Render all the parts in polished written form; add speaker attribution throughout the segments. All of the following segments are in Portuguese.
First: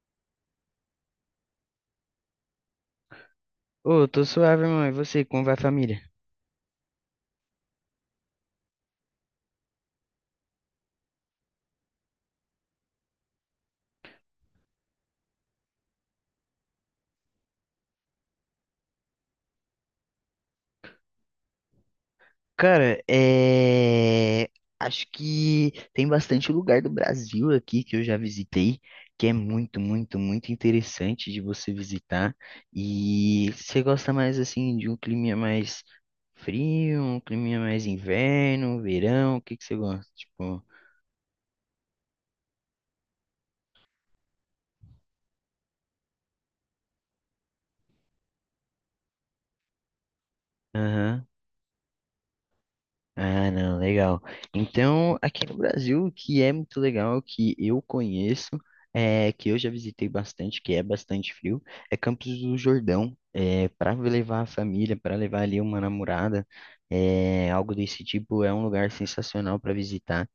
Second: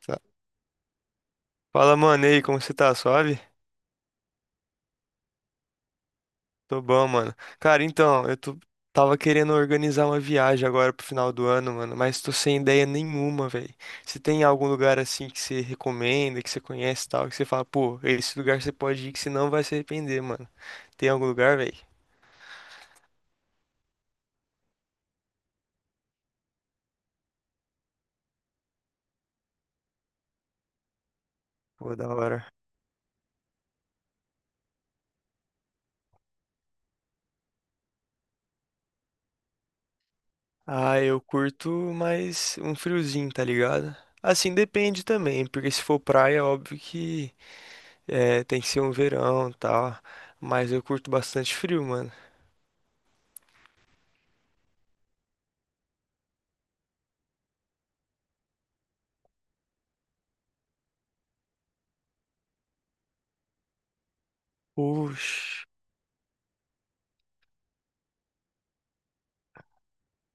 Speaker 1: Sa- Fala, mano, e aí, como você tá? Suave?
Speaker 2: Ô, tô suave, mãe. E você, como vai a família?
Speaker 1: Tô bom, mano. Cara, então, tava querendo organizar uma viagem agora pro final do ano, mano, mas tô sem ideia nenhuma, velho. Você tem algum lugar assim que você recomenda, que você conhece e tal, que você fala, pô, esse lugar você pode ir que você não vai se arrepender, mano. Tem algum lugar, velho?
Speaker 2: Cara, acho que tem bastante lugar do Brasil aqui que eu já visitei, que é muito, muito, muito interessante de você
Speaker 1: Pô, da
Speaker 2: visitar.
Speaker 1: hora.
Speaker 2: E você gosta mais assim de um clima mais frio, um clima mais inverno, verão? O que que você gosta? Tipo,
Speaker 1: Ah, eu curto mais um friozinho, tá ligado? Assim, depende também, porque se for praia, óbvio que é, tem que ser um verão e tal. Mas eu curto
Speaker 2: aham.
Speaker 1: bastante frio, mano.
Speaker 2: Ah, não, legal. Então, aqui no Brasil, o que é muito legal, que eu conheço, que eu já visitei bastante, que é bastante frio, é Campos do Jordão. É, para levar a família, para levar ali
Speaker 1: Oxe,
Speaker 2: uma namorada, algo desse tipo, é um lugar sensacional para visitar.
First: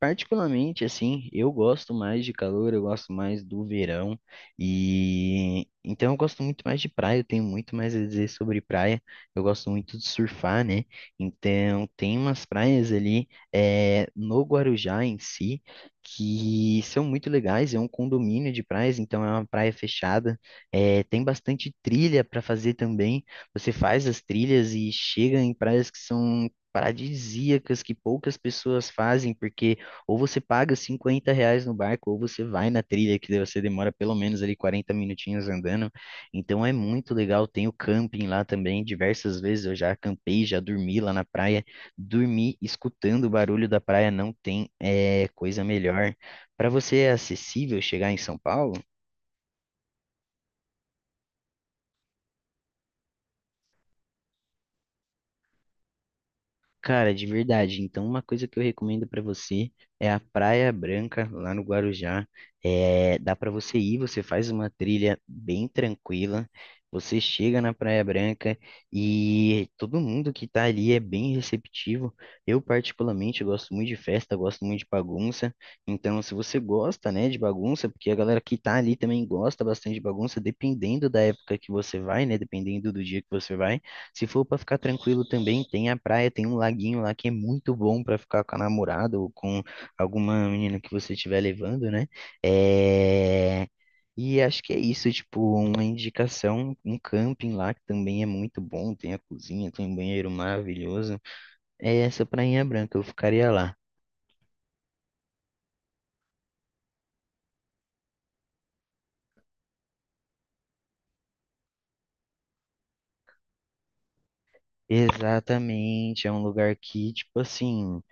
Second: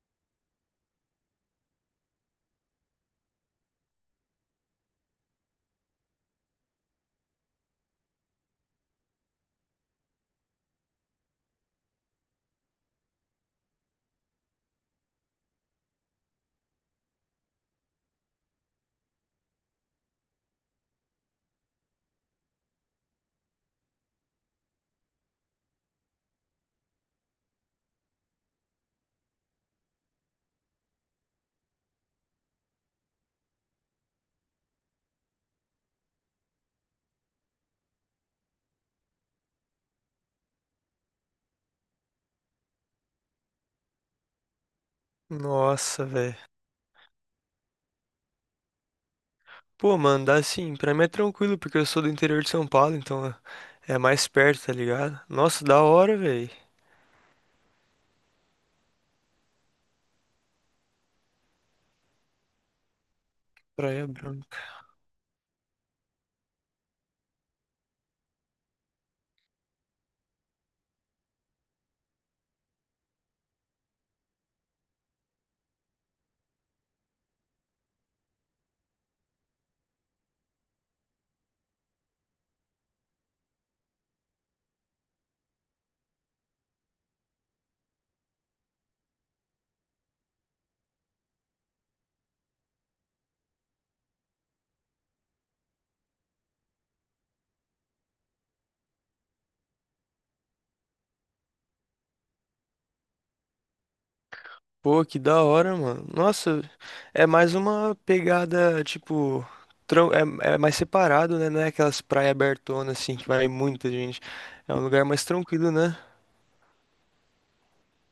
Speaker 2: Particularmente, assim, eu gosto mais de calor, eu gosto mais do verão, e então eu gosto muito mais de praia, eu tenho muito mais a dizer sobre praia, eu gosto muito de surfar, né? Então tem umas praias ali no Guarujá em si que são muito legais, é um condomínio de praias, então é uma praia fechada, tem bastante trilha para fazer também, você faz as trilhas e chega em praias que são paradisíacas que poucas pessoas fazem, porque ou você paga R$ 50 no barco, ou você vai na trilha, que daí você demora pelo menos ali 40 minutinhos andando. Então é muito legal. Tem o camping lá também. Diversas vezes eu já acampei, já dormi lá na praia. Dormir escutando o barulho da praia não tem coisa
Speaker 1: nossa,
Speaker 2: melhor.
Speaker 1: velho.
Speaker 2: Para você é acessível chegar em São Paulo?
Speaker 1: Pô, mano, dá assim, pra mim é tranquilo, porque eu sou do interior de São Paulo, então é mais perto, tá ligado? Nossa, da hora, velho.
Speaker 2: Cara, de verdade. Então, uma coisa que eu recomendo pra você é a Praia Branca, lá no Guarujá. É, dá pra você ir,
Speaker 1: Praia
Speaker 2: você faz
Speaker 1: Branca.
Speaker 2: uma trilha bem tranquila. Você chega na Praia Branca e todo mundo que tá ali é bem receptivo. Eu, particularmente, eu gosto muito de festa, gosto muito de bagunça. Então, se você gosta, né, de bagunça, porque a galera que tá ali também gosta bastante de bagunça, dependendo da época que você vai, né, dependendo do dia que você vai. Se for para ficar tranquilo também, tem a praia, tem um laguinho lá que é muito bom para ficar com a namorada ou com alguma menina que você estiver levando, né? É... E acho que é isso, tipo, uma indicação, um camping lá que também é muito bom, tem a cozinha, tem um banheiro maravilhoso. É essa Prainha Branca, eu ficaria lá.
Speaker 1: Pô, que da hora, mano. Nossa, é mais uma pegada, tipo, tran- é mais separado, né? Não é aquelas praias abertonas, assim, que vai muita gente. É um lugar mais tranquilo, né?
Speaker 2: Exatamente, é um lugar que, tipo assim,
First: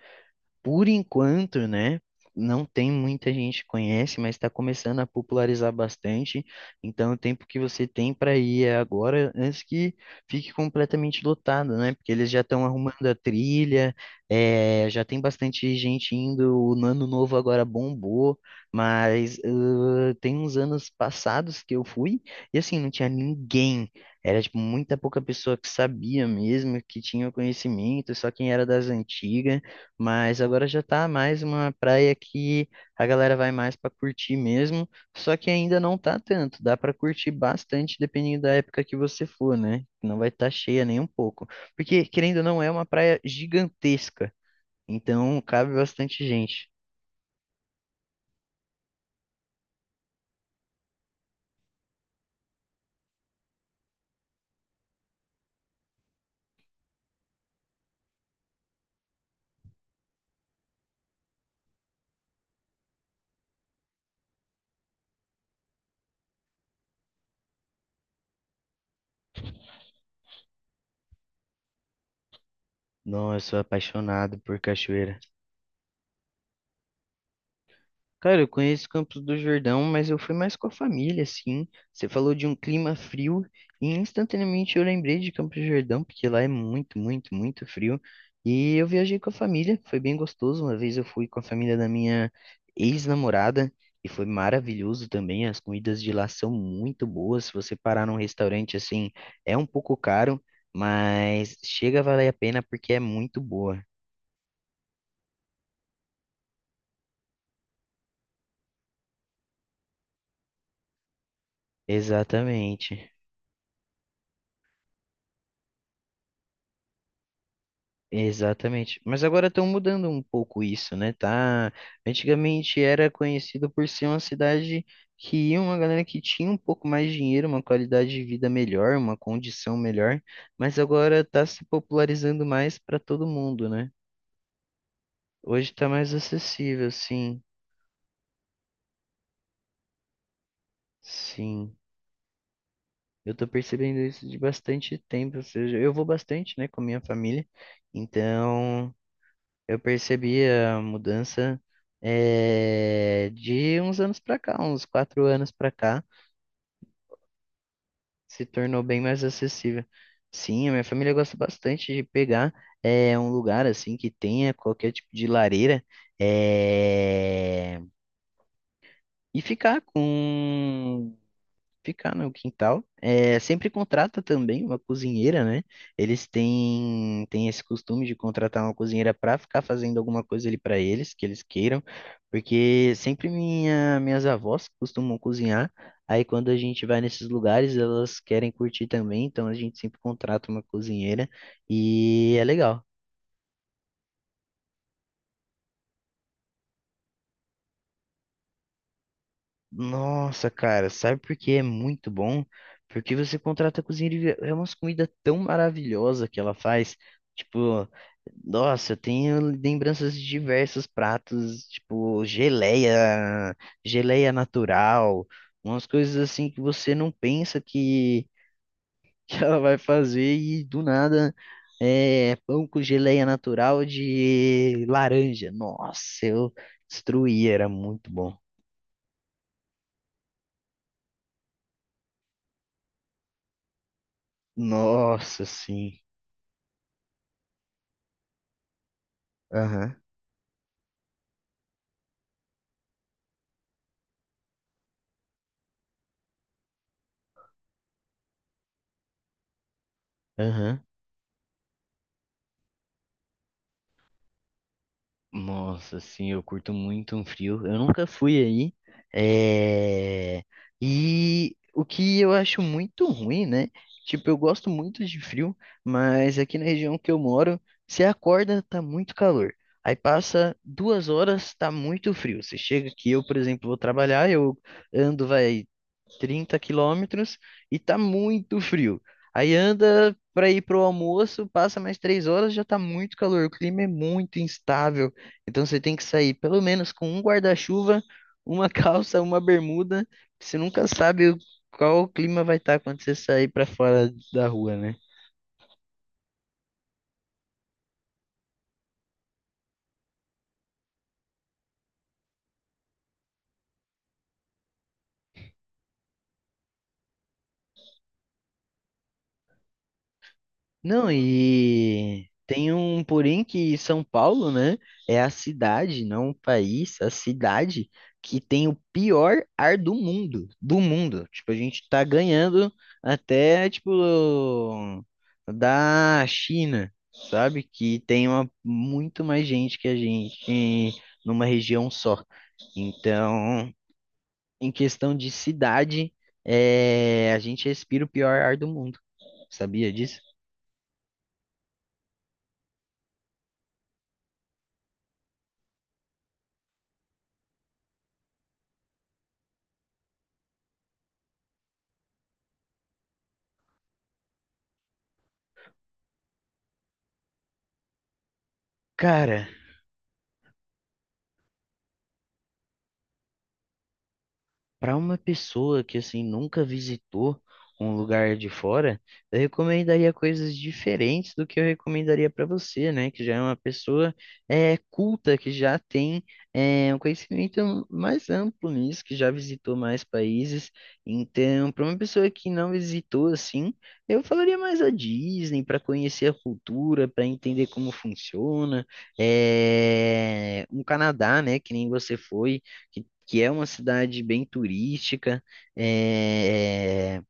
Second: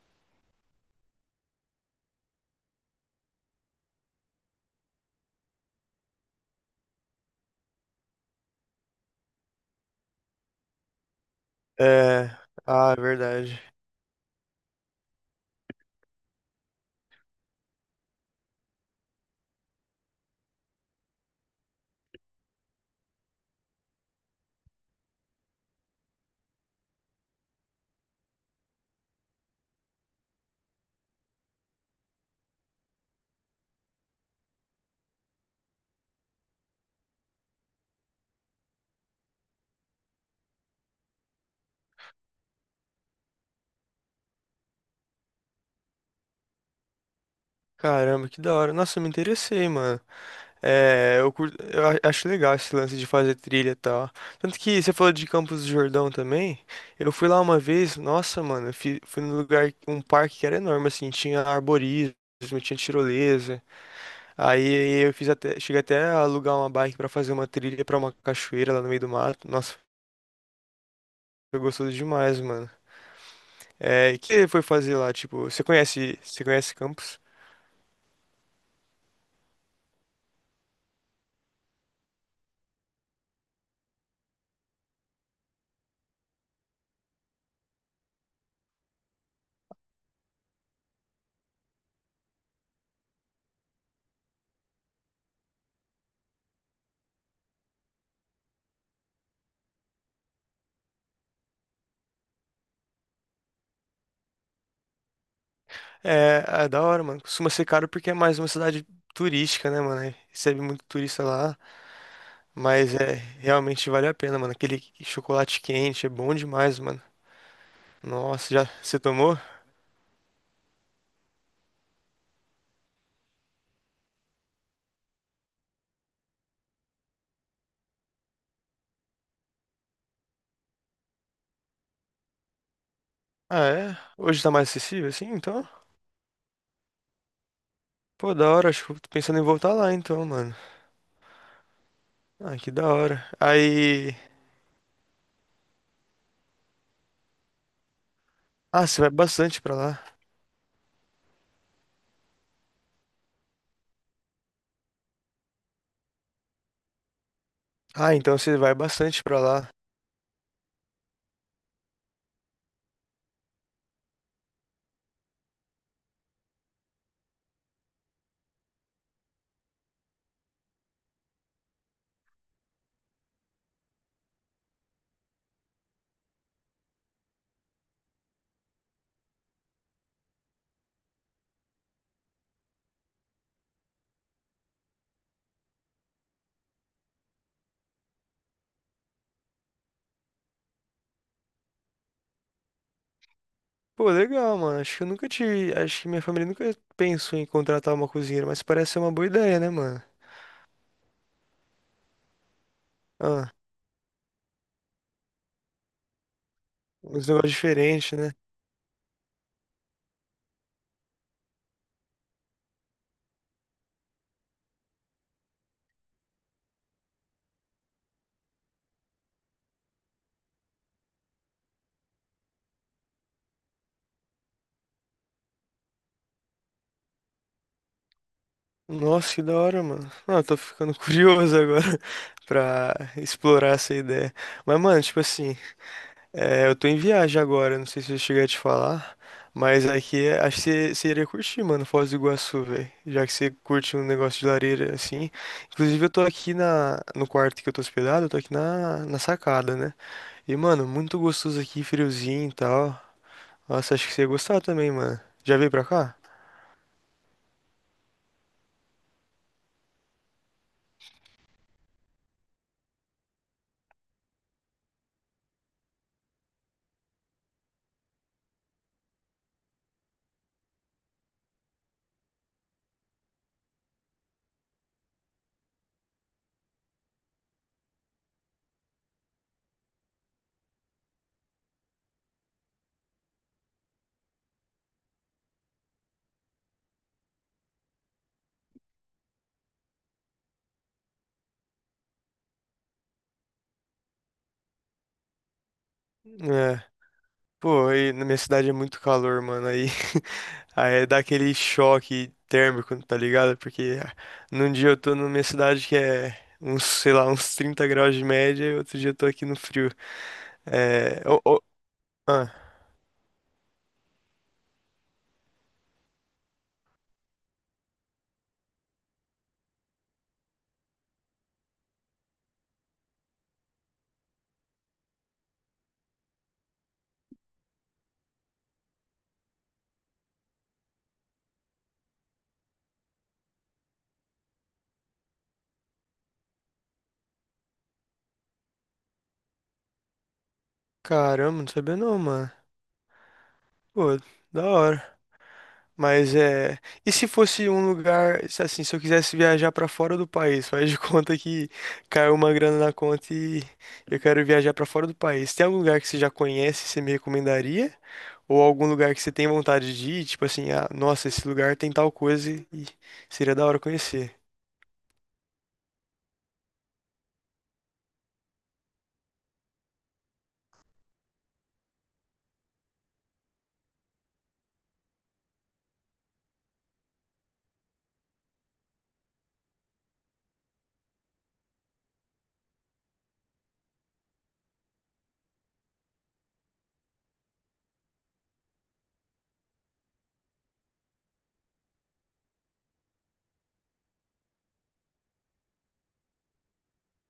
Speaker 2: por enquanto, né? Não tem muita gente que conhece, mas está começando a popularizar bastante. Então, o tempo que você tem para ir é agora, antes que fique completamente lotado, né? Porque eles
Speaker 1: É,
Speaker 2: já estão
Speaker 1: ah,
Speaker 2: arrumando a
Speaker 1: verdade.
Speaker 2: trilha, já tem bastante gente indo. O Ano Novo agora bombou, mas tem uns anos passados que eu fui e assim, não tinha ninguém. Era tipo muita pouca pessoa que sabia mesmo, que tinha o conhecimento, só quem era das antigas. Mas agora já tá mais uma praia que a galera vai mais para curtir mesmo, só que ainda não tá tanto, dá para curtir bastante dependendo da época que você for, né? Não vai estar cheia nem um pouco, porque querendo ou não é uma praia gigantesca, então cabe bastante gente.
Speaker 1: Caramba, que da hora. Nossa, eu me interessei, mano. É, eu, curto, eu acho legal esse lance de fazer trilha e tal. Tanto que você falou de Campos do Jordão também. Eu fui lá uma vez, nossa, mano, eu fui, num lugar, um parque que era enorme, assim, tinha arborismo, tinha tirolesa. Aí eu fiz até, cheguei até a alugar uma bike pra fazer uma trilha pra uma cachoeira lá no meio do mato. Nossa, foi gostoso demais, mano.
Speaker 2: Nossa, eu sou
Speaker 1: É, e o que
Speaker 2: apaixonado
Speaker 1: você
Speaker 2: por
Speaker 1: foi fazer lá?
Speaker 2: cachoeira.
Speaker 1: Tipo, você conhece Campos?
Speaker 2: Cara, eu conheço Campos do Jordão, mas eu fui mais com a família, assim. Você falou de um clima frio e instantaneamente eu lembrei de Campos do Jordão, porque lá é muito, muito, muito frio. E eu viajei com a família, foi bem gostoso. Uma vez eu fui com a família da minha ex-namorada e foi maravilhoso também. As comidas de lá são muito boas. Se você parar num restaurante assim, é um pouco caro, mas chega a valer a pena porque é muito boa.
Speaker 1: É, é da hora, mano. Costuma ser caro porque é mais uma cidade turística, né, mano? Recebe muito turista lá. Mas
Speaker 2: Exatamente.
Speaker 1: é, realmente vale a pena, mano. Aquele chocolate quente é bom demais, mano. Nossa, já
Speaker 2: Exatamente.
Speaker 1: você
Speaker 2: Mas
Speaker 1: tomou?
Speaker 2: agora estão mudando um pouco isso, né? Tá? Antigamente era conhecido por ser uma cidade que ia uma galera que tinha um pouco mais de dinheiro, uma qualidade de vida melhor, uma condição melhor, mas agora está se popularizando mais para todo
Speaker 1: Ah,
Speaker 2: mundo, né?
Speaker 1: é? Hoje tá mais acessível assim,
Speaker 2: Hoje
Speaker 1: então?
Speaker 2: está mais acessível, sim.
Speaker 1: Pô, da hora, acho que eu tô pensando em voltar lá então, mano.
Speaker 2: Sim.
Speaker 1: Ah, que da hora.
Speaker 2: Eu tô percebendo
Speaker 1: Aí.
Speaker 2: isso de bastante tempo, ou seja, eu vou bastante, né, com a minha família.
Speaker 1: Ah,
Speaker 2: Então,
Speaker 1: você vai bastante pra
Speaker 2: eu
Speaker 1: lá.
Speaker 2: percebi a mudança de uns anos pra cá, uns 4 anos pra cá,
Speaker 1: Ah, então
Speaker 2: se
Speaker 1: você vai
Speaker 2: tornou bem mais
Speaker 1: bastante pra lá.
Speaker 2: acessível. Sim, a minha família gosta bastante de pegar um lugar assim que tenha qualquer tipo de lareira eh, e ficar no quintal. É, sempre contrata também uma cozinheira, né? Eles têm esse costume de contratar uma cozinheira para ficar fazendo alguma coisa ali para eles, que eles queiram, porque sempre minhas avós costumam cozinhar. Aí quando a gente vai nesses lugares, elas querem curtir também, então a gente sempre contrata uma cozinheira e é legal.
Speaker 1: Pô, legal, mano. Acho que eu nunca tive. Acho que minha família nunca pensou em contratar uma cozinheira, mas parece ser uma boa ideia, né, mano?
Speaker 2: Nossa, cara, sabe por que é muito bom? Porque você
Speaker 1: Ah,
Speaker 2: contrata a cozinheira e é umas comidas tão maravilhosas que ela faz.
Speaker 1: uns negócios
Speaker 2: Tipo,
Speaker 1: diferentes, né?
Speaker 2: nossa, eu tenho lembranças de diversos pratos, tipo geleia, geleia natural, umas coisas assim que você não pensa que, que ela vai fazer e do nada é pão com geleia natural de laranja. Nossa, eu destruí, era muito bom.
Speaker 1: Nossa, que da hora, mano. Não, eu tô ficando curioso agora pra explorar essa ideia. Mas, mano, tipo
Speaker 2: Nossa,
Speaker 1: assim,
Speaker 2: sim.
Speaker 1: é, eu tô em viagem agora, não sei se eu cheguei a te falar, mas
Speaker 2: Aham,
Speaker 1: aqui acho que você iria curtir, mano, Foz do Iguaçu, velho. Já que você curte um negócio de lareira assim. Inclusive, eu tô aqui no quarto que eu tô hospedado, eu tô aqui na sacada, né? E,
Speaker 2: aham.
Speaker 1: mano, muito gostoso aqui, friozinho e tal. Nossa, acho que você ia gostar também, mano. Já veio pra
Speaker 2: Nossa,
Speaker 1: cá?
Speaker 2: sim, eu curto muito um frio. Eu nunca fui aí. É... E o que eu acho muito ruim, né? Tipo, eu gosto muito de frio, mas aqui na região que eu moro, você acorda, tá muito calor. Aí passa 2 horas, tá muito frio. Você chega aqui, eu, por exemplo, vou trabalhar, eu ando, vai, 30 quilômetros e tá muito frio. Aí anda para ir pro almoço, passa mais 3 horas, já tá muito calor. O clima é muito instável. Então você tem que sair pelo menos com um guarda-chuva, uma calça, uma bermuda. Você nunca sabe qual o clima vai estar quando você sair para fora da rua, né?
Speaker 1: É. Pô, aí na minha cidade é muito calor, mano. Aí, aí dá aquele choque térmico, tá ligado? Porque num dia eu tô na minha cidade que é uns, sei lá, uns 30 graus de média, e outro dia eu tô aqui no frio.
Speaker 2: Não,
Speaker 1: É. Ô, ô,
Speaker 2: e
Speaker 1: ah,
Speaker 2: tem um porém que São Paulo, né, é a cidade, não o país, a cidade que tem o pior ar do mundo, do mundo. Tipo, a gente tá ganhando até, tipo, da China, sabe? Que tem uma, muito mais gente que a gente numa região só. Então, em questão de cidade, a gente respira o pior ar do mundo. Sabia disso?
Speaker 1: caramba, não sabia não, mano. Pô, da hora. Mas é. E se fosse um lugar, se assim, se eu quisesse viajar pra fora do país, faz de conta que caiu uma grana na conta e eu quero viajar pra fora do país. Tem algum lugar que você já conhece e você me recomendaria? Ou algum lugar que você
Speaker 2: Cara,
Speaker 1: tem vontade de ir, tipo assim, ah, nossa, esse lugar tem tal coisa e seria da hora conhecer.
Speaker 2: para uma pessoa que assim nunca visitou um lugar de fora, eu recomendaria coisas diferentes do que eu recomendaria para você, né? Que já é uma pessoa culta, que já tem um conhecimento mais amplo nisso, que já visitou mais países. Então, para uma pessoa que não visitou assim, eu falaria mais a Disney para conhecer a cultura, para entender como funciona. É, um Canadá, né? Que nem você foi que que é uma cidade bem turística. é,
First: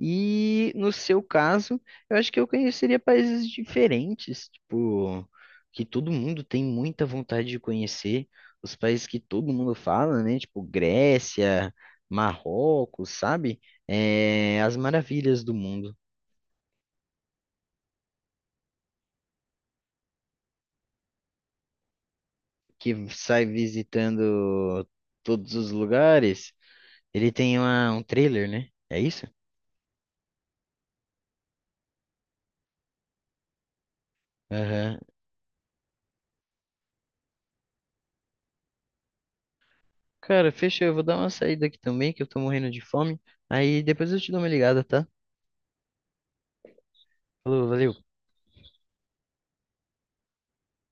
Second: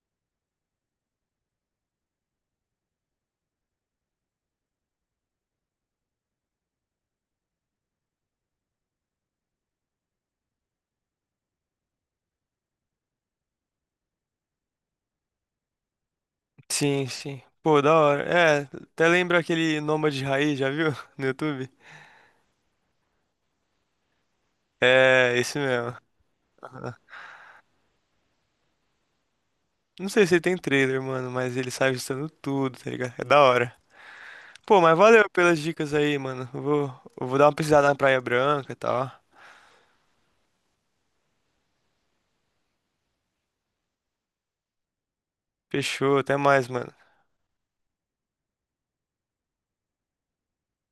Speaker 2: E no seu caso, eu acho que eu conheceria países diferentes, tipo, que todo mundo tem muita vontade de conhecer, os países que todo mundo fala, né? Tipo Grécia, Marrocos, sabe? É, as maravilhas do mundo,
Speaker 1: Sim, sim. Pô, da hora. É, até lembra aquele Nômade Raiz, já viu? No YouTube?
Speaker 2: que sai visitando
Speaker 1: É,
Speaker 2: todos
Speaker 1: esse
Speaker 2: os
Speaker 1: mesmo.
Speaker 2: lugares.
Speaker 1: Ah.
Speaker 2: Ele tem um trailer, né? É isso?
Speaker 1: Não sei se ele tem trailer, mano, mas ele sai ajustando tudo, tá ligado? É da hora. Pô, mas
Speaker 2: Aham.
Speaker 1: valeu pelas dicas aí, mano. Eu vou dar uma pesquisada na Praia Branca e tal.
Speaker 2: Cara, fechou. Eu vou dar uma saída aqui também, que eu tô morrendo de fome. Aí depois eu te dou uma ligada, tá?
Speaker 1: Fechou, até mais, mano.
Speaker 2: Falou, valeu.